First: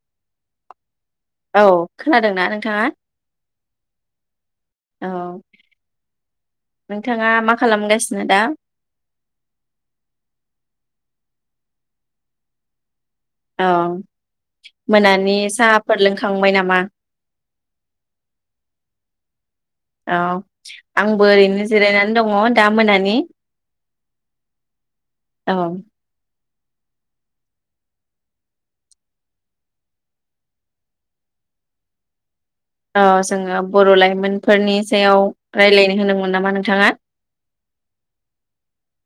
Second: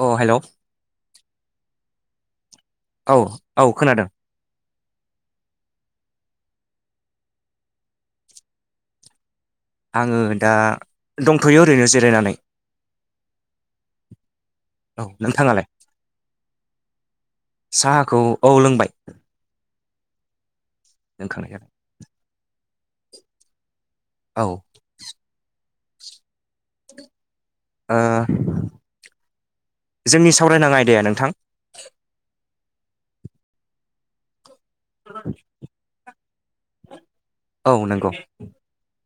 औ हेल' औ खोनादोंना नों औ औ खोनादों औ नोंथाङा मा खालामगासिनो दा आङो दा दंथ'यो ओरैनो जिरायनानै औ औ मोनानि नोंथाङालाय साहाफोर लोंखांबाय नामा साहाखौ औ लोंबाय औ आंबो लोंखांनाय ओरैनो जाबाय जिरायनानै दङ दा मोनानि औ अ ओ जोंनि सावरायनां आयदाया नोंथां ओ जोङो बर' लाइमोन फोरनि सायाव रायलायनो गोनां नामा नोंथाङा? औ नंगौ।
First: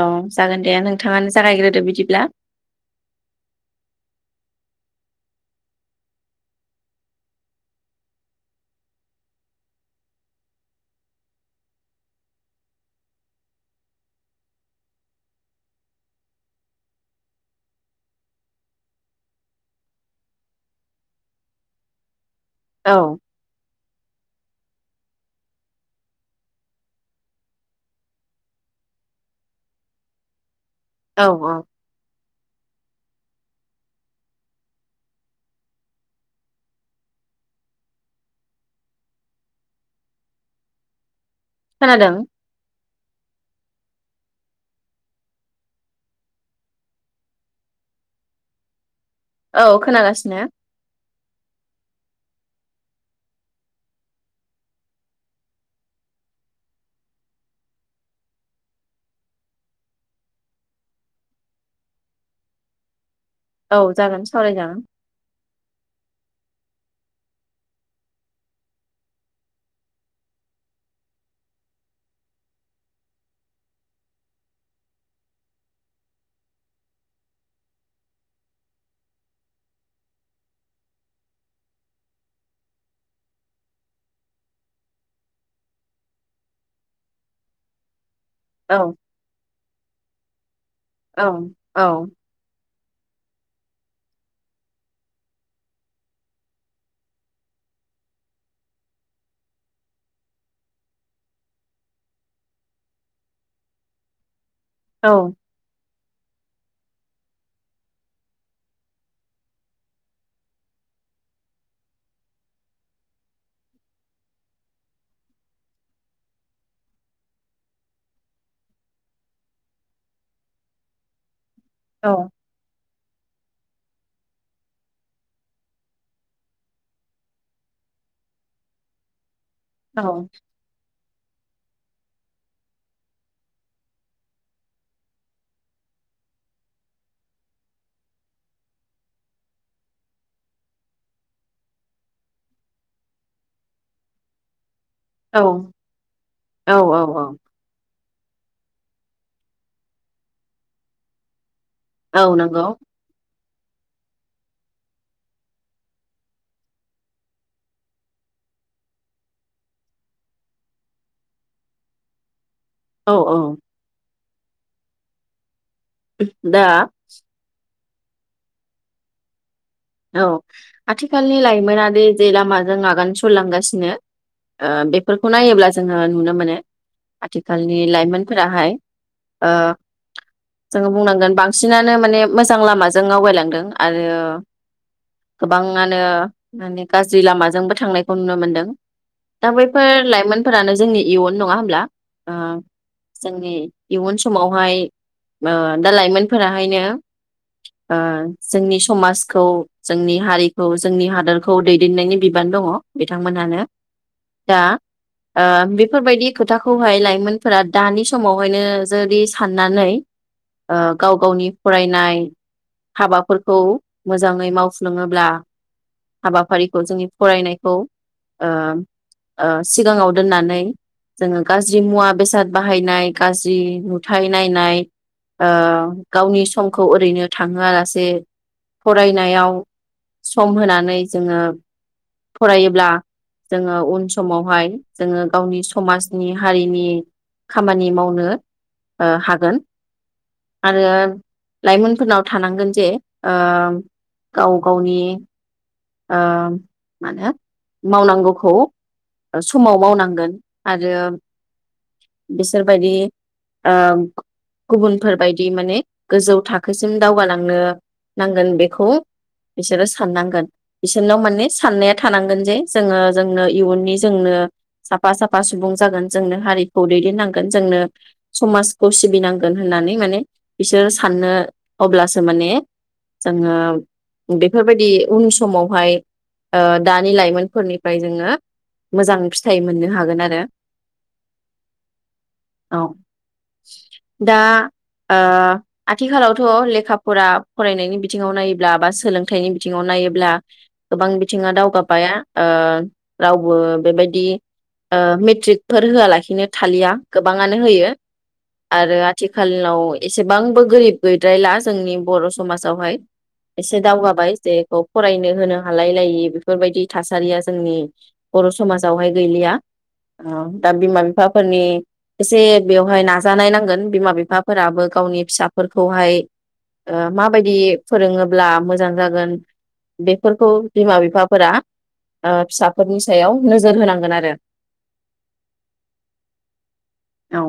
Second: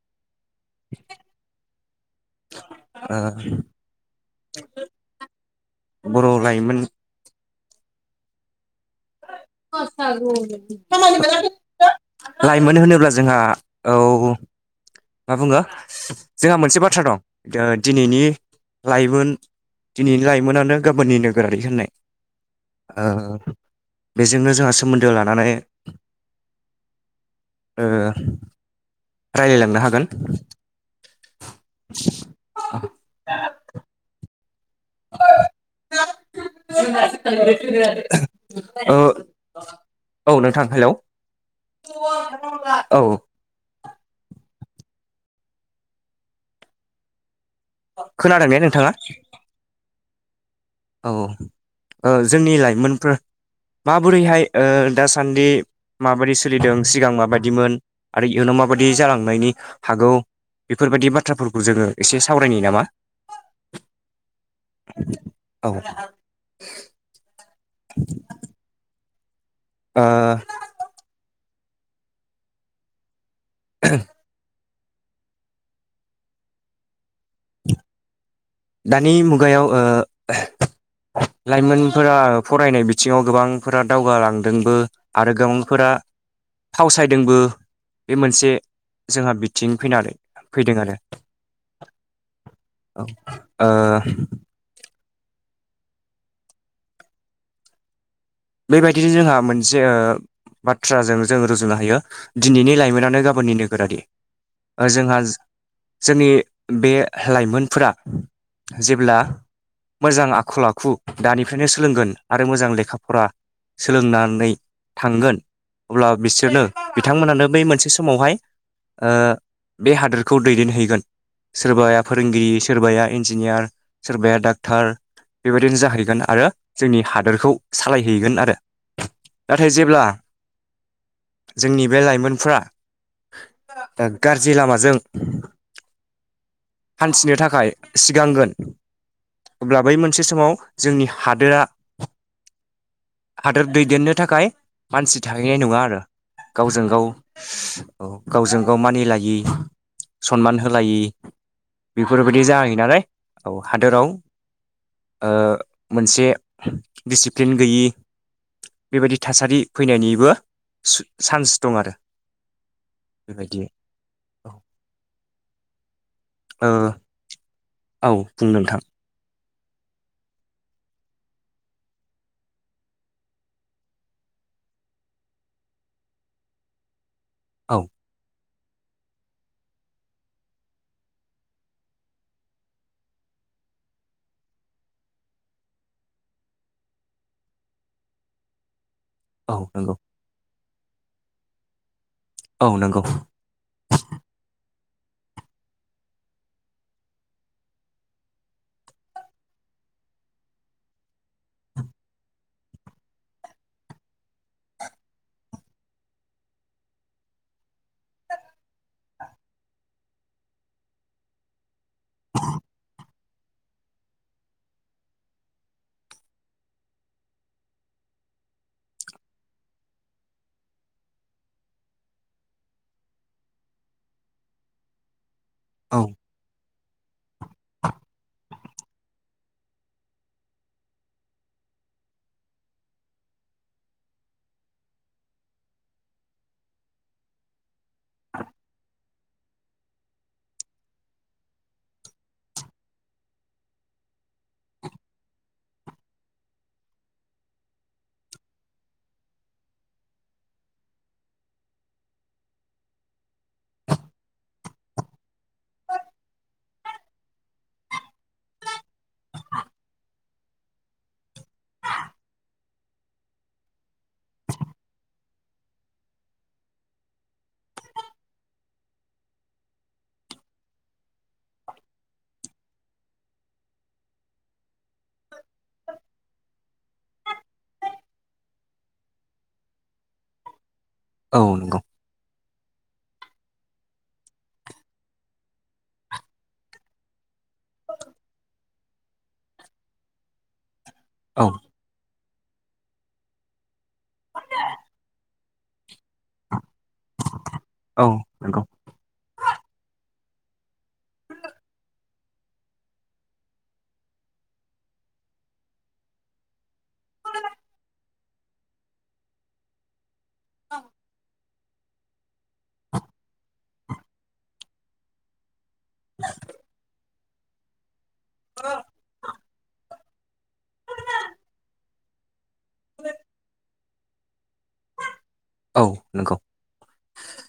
औ जागोन दे नोंथाङानो जागायग्रोदो बिदिब्ला ओ बर' लाइमोन [unintelligible] लाइमोन होनोब्ला जोंहा औ मा बुङो जोंहा मोनसे बाथ्रा दं ओ दिनैनि लाइमोन दिनैनि लाइमोनानो गाबोननि नोगोरारि होननाय। औ ओ बेजोंनो जोंहा सोमोन्दो लानानै ओ रायलायलांनो हागोन। औ औ। [unintelligible] [unintelligible] ओ औ नोंथां हेलौ। खोनादों औ। खोनादों ने नोंथाङा? औ खोनागासिनो। औ ओ जोंनि लाइमोनफोर माबोरैहाय ओ दासान्दि माबादि सोलिदों सिगां माबादिमोन आरो इयुनाव माबादि जालांनायनि हागौ बेफोरबादि बाथ्राफोरखौ जोङो एसे सावरायनो नामा? औ जागोन सावरायजागोन। औ। [inaudible] ओ। [unintelligible] दानि मुगायाव ओ लाइमोनफोरा फरायनाय बिथिङाव गोबांफोरा दावगालांदोंबो आरो गोबांफोरा फावसायदोंबो। बे मोनसे औ जोंहा बिथ थिं फैनानै फैदों आरो औ औ। औ। ओ। बेबायदिनो जोंहा मोनसे ओ बाथ्राजों जों रुजुनो हायो दिनैनि लाइमोनानो गाबोननि नोगोरारि। ओ औ जोंहा ज जोंनि बे लाइमोनफोरा जेब्ला मोजां आखल आखु दानिफ्रायनो सोलोंगोन आरो मोजां लेखा फरा सोलोंनानै थांगोन अब्ला बिसोरनो बिथांमोनानो बै मोनसे समावहाय ओ बे हादोरखौ दैदेनहैगोन। सोरबाया औ फोरोंगिरि सोरबाया इन्जिनियार सोरबाया डाक्थार बेबायदिनो जाहैगोन आरो जोंनि हादोरखौ सालाय हैगोन आरो नाथाय जेब्ला। जोंनि बे लाइमोनफ्रा गाज्रि लामाजों। हान्थिनो थाखाय सिगांगोन अब्ला बै मोनसे समाव जोंनि हादोरा हादोर दैदेननो थाखाय। मानसि औ थाहैनाय नङा आरो गावजों औ गाव औ औ गावजों गाव मानिलायि सनमान होलायि। औ बेफोरबायदि नंगौ जाहै नालाय। औ हादोराव मोनसे दिसिप्लिन गैयि बेबायदि थासारि फैनायनिबो चान्स औ औ। औ। दा। औ बुं नोंथां। औ आथिखालनि लाइमोन बे जे लामाजों आगान सुरलांगासिनो बेफोरखौ नायोब्ला जोङो नुनो मोनो। औ आथिखालनि लाइमोनफोर फोराहाय ओ जोङो बुंनांगोन बांसिनानो माने मोजां लामाजों आवगायलांदों आरो गोबांआनो माने गाज्रि लामाजोंबो थांनायखौ नुनो मोनदों। दा औ बैफोर नंगौ लाइमोन फोरानो जोंनि इयुन नङा होमब्ला? ओ औ नंगौ जोंनि इयुन समावहाय दा लाइमोनफोराहायनो ओ जोंनि समाज खौ जोंनि हारिखौ जोंनि हादरखौ दैदेननायनि बिबान दङ बिथांमोनहानो दा बेफोरबायदि खोथाखौहाय लाइमोनफोरा दानि समावहायनो जुदि साननानै गाव गावनि फरायनाय हाबाफोर औ मोजाङै मावफ्लुङोब्ला हाबाफारिखौ जोंनि फरायनायखौ ओम ओ सिगाङाव दोननानै जोङो गाज्रि मुवा बेसाद बाहायनाय गाज्रि नुथाय नायनाय ओ औ गावनि सम खौ ओरैनो थांहोआलासे फरायनायाव सम होनानै जोङो। फरायोब्ला जोङो उन समावहाय जोङो गावनि समाजनि हारिनि खामानि मावनो ओ हागोन आरो लाइमोनफोरनाव थानांगोन जे ओ गाव गावनि ओ मा होनो मावनांगौखौ समाव मावनांगोन आरो बिसोरबायदि आ गुबुनफोरबायदि माने गोजौ थाखोसिम दावगालांनो नांगोन बेखौ बिसोरो साननांगोन बिसोरनाव माने साननाया थानांगोन जे जोङो जोंनो इयुननि जोंनो साफा साफा सुबुं जागोन जोंनो हारिखौ दैदेननांगोन जोंनो समाजखौ सिबिनांगोन होननानै माने बिसोरो साननो अब्लासो माने जोङो बेफोरबायदि उन समावहाय ओ दानि लाइमोनफोरनिफ्राय जोङो मोजां फिथाइ मोननो हागोन आरो औ नंगौ। औ दा ओ आथिखालावथ' लेखा फरा फरायनायनि बिथिङाव नायोब्ला बा सोलोंथाइनि बिथिङाव नायोब्ला गोबां औ बिथिङा दावगाबाया ओ रावबो बेबायदि ओ मेट्रिकफोर होआ लाखिनो थालिया गोबां आनो होयो औ नंगौ आरो आ थिखालाव एसेबांबो गोरिब गैद्रायला जोंनि बर' समाजावहाय एसे दावगाबाय जेखौ फरायनो होनो हालाय लायि बेफोरबायदि थासारिया जोंनि बर' समाजावहाय गैलिया। दा बिमा बिफाफोरनि एसे बेवहाय नाजानाय नांगोन बिमा बिफाफोराबो गावनि फिसाफोरखौहाय माबायदि फोरोङोब्ला मोजां जागोन बेफोरखौ बिमा बिफाफोरा ओ फिसाफोरनि सायाव नोजोर होनांगोन आरो औ नंगौ औ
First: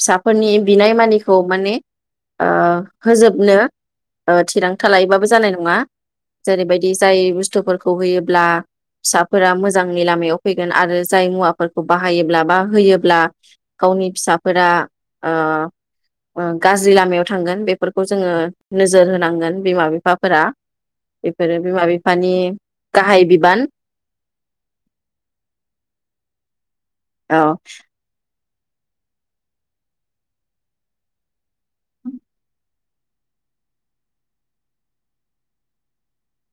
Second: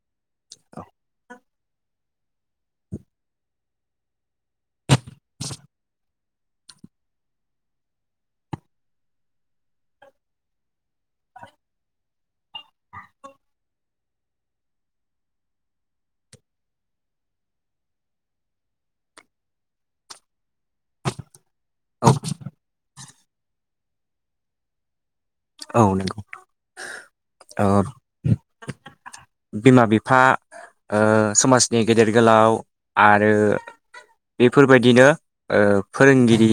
फिसाफोरनि बिनाय मानिखौ माने ओ होजोबनो ओ थिरांथा लायोबाबो जानाय नङा। जेरैबायदि जाय बुस्थुफोरखौ होयोब्ला फिसाफोरा मोजांनि लामायाव फैगोन आरो जाय मुवाफोरखौ बाहायोब्ला बा होयोब्ला गावनि फिसाफोरा ओ गाज्रि ओ लामायाव थांगोन बेफोरखौ जोङो नोजोर होनांगोन बिमा बिफाफोरा बेफोरो बिमा औ बिफानि गाहाय बिबान। औ नंगौ औ ओ बिमा बिफा ओ समाज नि गेदेर गोलाव आरो बेफोरबायदिनो ओ फोरोंगिरि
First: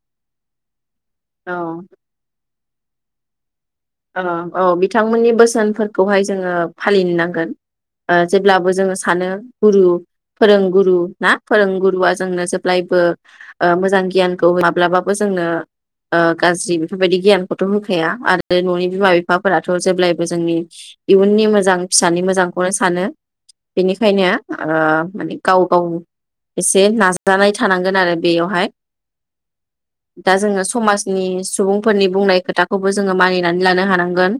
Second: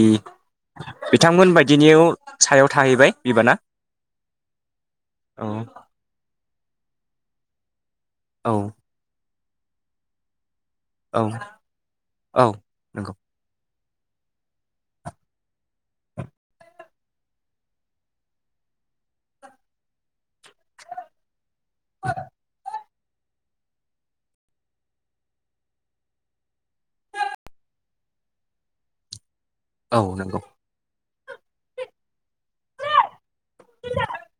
बिथांमोन औ बायदिनियाव सायाव थाहैबाय बिबाना। औ औ बिथांमोननि औ बोसोनफोरखौहाय जोङो फालिनो नांगोन। ओ औ जेब्लाबो जोङो सानो गुरु फोरोंगुरु औ ना फोरोंगुरुआ जोंनो औ जेब्लायबो नंगौ मोजां गियानखौ माब्लाबाबो जोंनो ओगाज्रि बेफोरबायदि गियानखौथ' होखाया आरो न'नि बिमा बिफाफोराथ' जेब्लायबो जोंनि इयुननि मोाजां मोजां फिसानि मोजांखौनो सानो। बेनिखायनो माने गाव गाव एसे नाजानाय थानांगोन आरो बेयावहाय औ दा नंगौ जोङो समाज नि सुबुंफोरनि बुंनाय खोथाखौबो जों जो मानिनानै लानो हानांगोन।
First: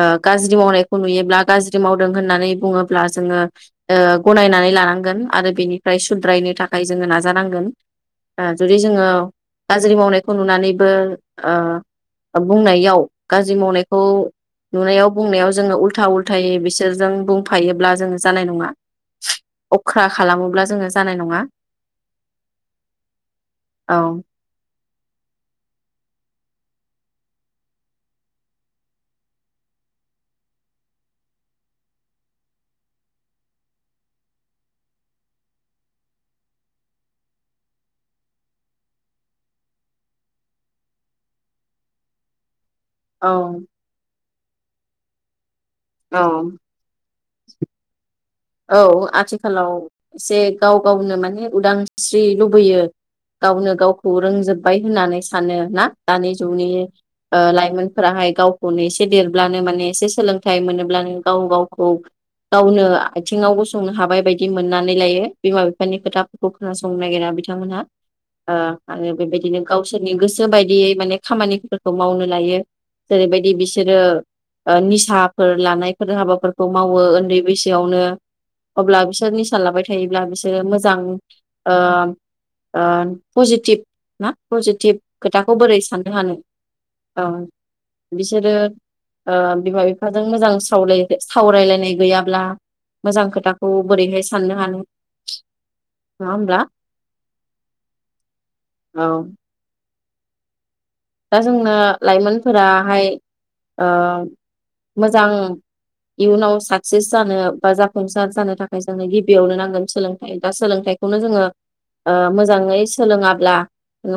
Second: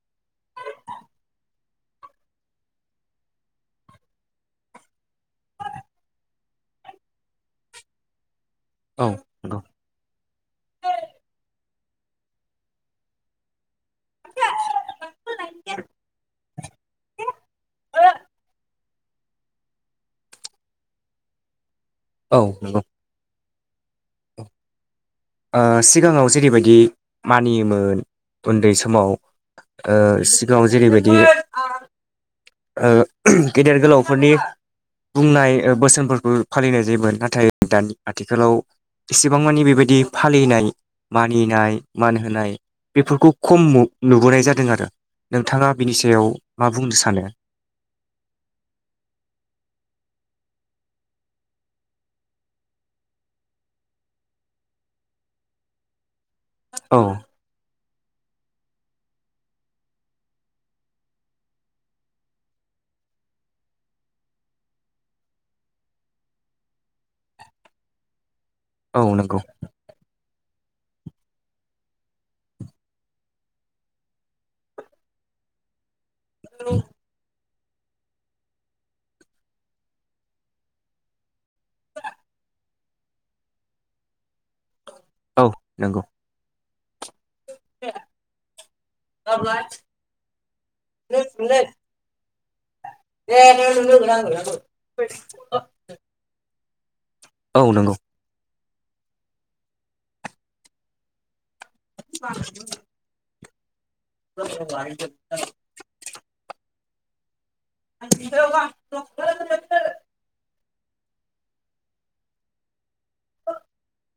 ओ गाज्रि मावनायखौ नुयोब्ला गाज्रि मावदों होननानै बुङोब्ला जोङो ओ गनायनानै लानांगोन आरो बेनिफ्राय सुद्रायनो थाखाय जोङो नाजानांगोन ओ जुदि जोङो औ नंगौ गाज्रि मावनायखौ नुनानैबो ओ बुंनायाव गाज्रि मावनाय खौ नुनायाव बुंनायाव जोङो उल्था उल्थायै बिसोरजों बुंफायोब्ला जोङो जानाय नङा। अख्रा खालामोब्ला जोङो जानाय नङा औ नंगौ। औ ओ सिगाङाव जेरैबायदि मानियोमोन उन्दै समाव ओ सिगाङाव जेरैबायदि ओ गेदेर गोलावफोरनि बुंनाय बोसोनफोरखौ फालिनाय जायोमोन नाथाय दानि आथिखालाव एसेबां मानि बेबायदि फालिनाय मानिनाय मान होनाय बेफोरखौ औ खम नुबोनाय जादों दों आरो नोंथाङा बिनि सायाव औ मा बुंनो सानो? [unintelligible] औ आथिखालाव एसे गाव गावनो माने उदांस्रि लुबैयो गावनो गावखौ रोंजोब्बाय होननानै सानो ना? दानि जुगनि औ ओ लाइमोन। फोराहाय गावखौनो एसे देरब्लानो माने एसे सोलोंथाइ मोनोब्लानो गाव गावखौ गावनो आथिङावबो संनो हाबाय बायदि मोननानै लायो बिमा बिफानि खोथाफोरखौ खोनासंनो नागिरा बिथांमोनहा औ आङो नंगौ बेबायदिनो गावसोरनि गोसो गोसो बायदियै माने खामानिफोरखौ मावनो लायो जेरैबायदि बिसोरो निसाफोर लानाय हाबाफोरखौ मावो उन्दै बैसो सोयावनो अब्ला बिसोर निसा लाबाय थायोब्ला बिसोरो मोजां पजिटिभ ना पजिटिभ औ खोथाखौ बोरै नंगौ साननो हानो औ बिसोरो औ नंगौ बिमा बिफाजों मोजां साव सावरायलायनाय गैयाब्ला मोजां खोथाखौ बोरैहाय साननो हानो नङा होमब्ला औ नंगौ औ दा जोंनो लाइमोनफोराहाय ओ मोजां इयुनाव सा जे सानो बा जाफुंसार जानो थाखाय जोंनो गिबियावनो नांगोन सोलोंथाइ। दा सोलोंथाइ खौनो जोङो ओ मोजाङै सोलोङाब्ला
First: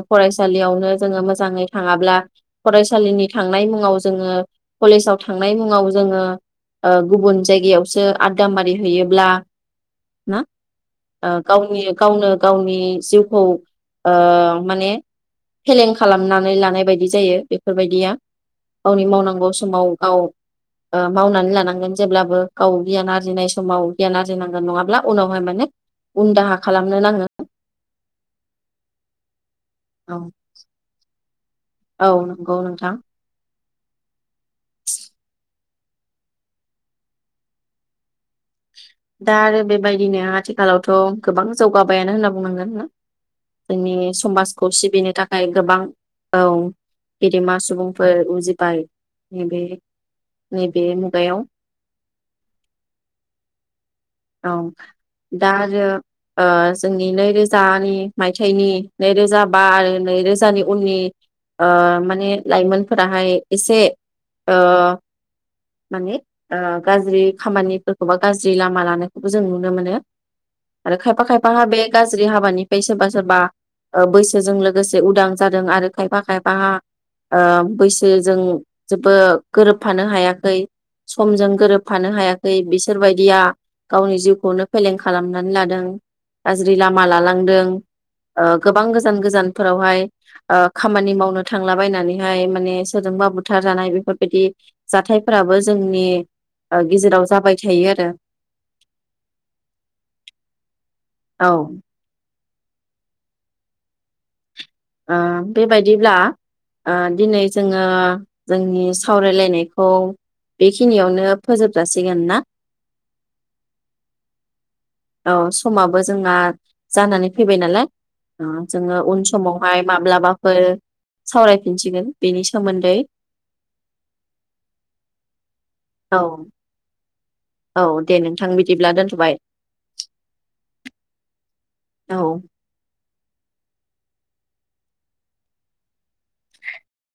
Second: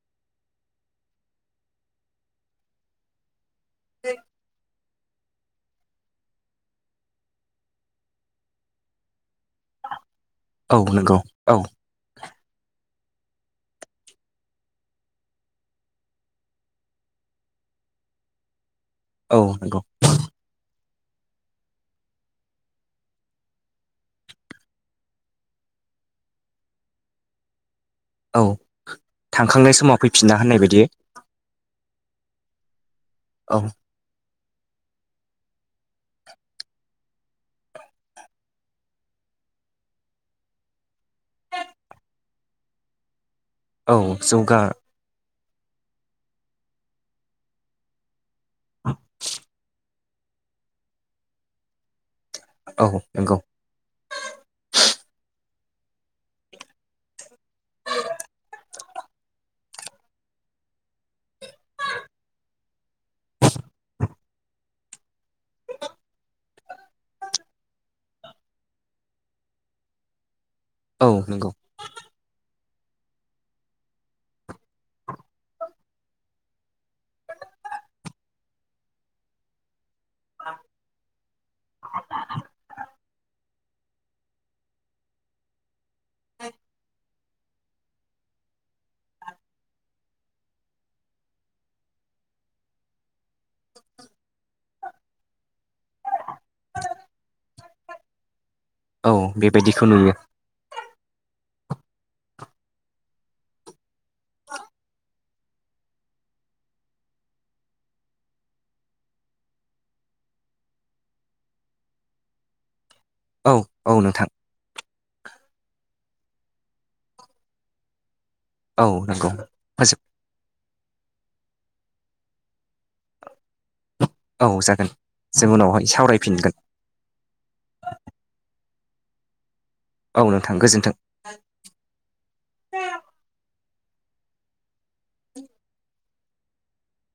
फरायसालियावनो जोङो मोजाङै थाङाब्ला फरायसालिनि थांनाय मुङाव जोङो कलेजाव थांनाय मुङाव जोङो ओ गुबुन जायगायावसो आदामारि हैयोब्ला ना? नंगौ औ गावनि गावनो गावनि जिउखौ ओ माने फेलें खालामना नानै लानाय बायदि जायो बेफोरबायदिया। गावनि औ मावनांगौ नंगौ समाव गाव ओ मावनानै लानांगोन जेब्लाबो गाव गियान आरजिनाय समाव गियान आरजिनांगोन नङाब्ला उनावहाय माने उन दाहा खालामनो नाङो। औ। थांखांनाय समाव औ फैफिनना होननाय बायदि औ नंगौ नोंथां। औ। दा आरो बेबायदिनो आथिखालावथ' गोबां जौगाबायानो होनना बुंनांगोन हो? जोंनि औ जौगा समाजखौ सिबिनो था नाय गोबां औ गेदेमा सुबुंफोर उजि बाय नैबे नैबे मुगायाव। औ नंगौ। औ दा आरो ओ जोंनि नैरोजानि मायथाइनि नैरोजा बा आरो नैरोजानि उननि ओ माने लाइमोनफोराहाय एसे ओ माने ओ गाज्रि खामानिफोरखौ बा गाज्रि लामा लानाय बो जों नुनो मोनो। आरो औ खायफा नंगौ खायफाहा बे गाज्रि हाबानि बै सोरबा सोरबा ओं बैसोजों लोगोसे उदां जादों आरो खायफा खायफाहा ओ बैसोजों जोब्बो गोरोब फानो हायाखै समजों गोरोबफानो हायाखै बिसोरबायदिया गावनि जिउखौनो फेलें खालामनानै लादों। गाज्रि लामा लालां दों। ओ गोबां गोजान गोजानफोरावहाय ओ खामानि मावनो थांलाबायनानैहाय माने सोरजोंबा बुथार जानाय बेफोरबायदि जाथायफोराबो जोंनि ओ गेजेराव जाबाय थायो आरो। औ बेबायदिखौ नुयो। औ। ओ बेबायदिब्ला ओं दिनै जोङो जोंनि सावरायलायनायखौ बेखिनियावनो फोजोबजासिगोन ना? औ औ नोंथां। औ समाबो जोंना जानानै फैबाय नालाय। ओ औ जोङो उन नंगौ समाव फोजोब माब्लाबाफोर सावरायफिनसिगोन बेनि सोमोन्दै। औ जागोन जों उनावहाय औ सावरायफिनगोन। औ दे नोंथां बिदिब्ला दोनथ'बाय। औ नोंथां गोजोन्थों। औ।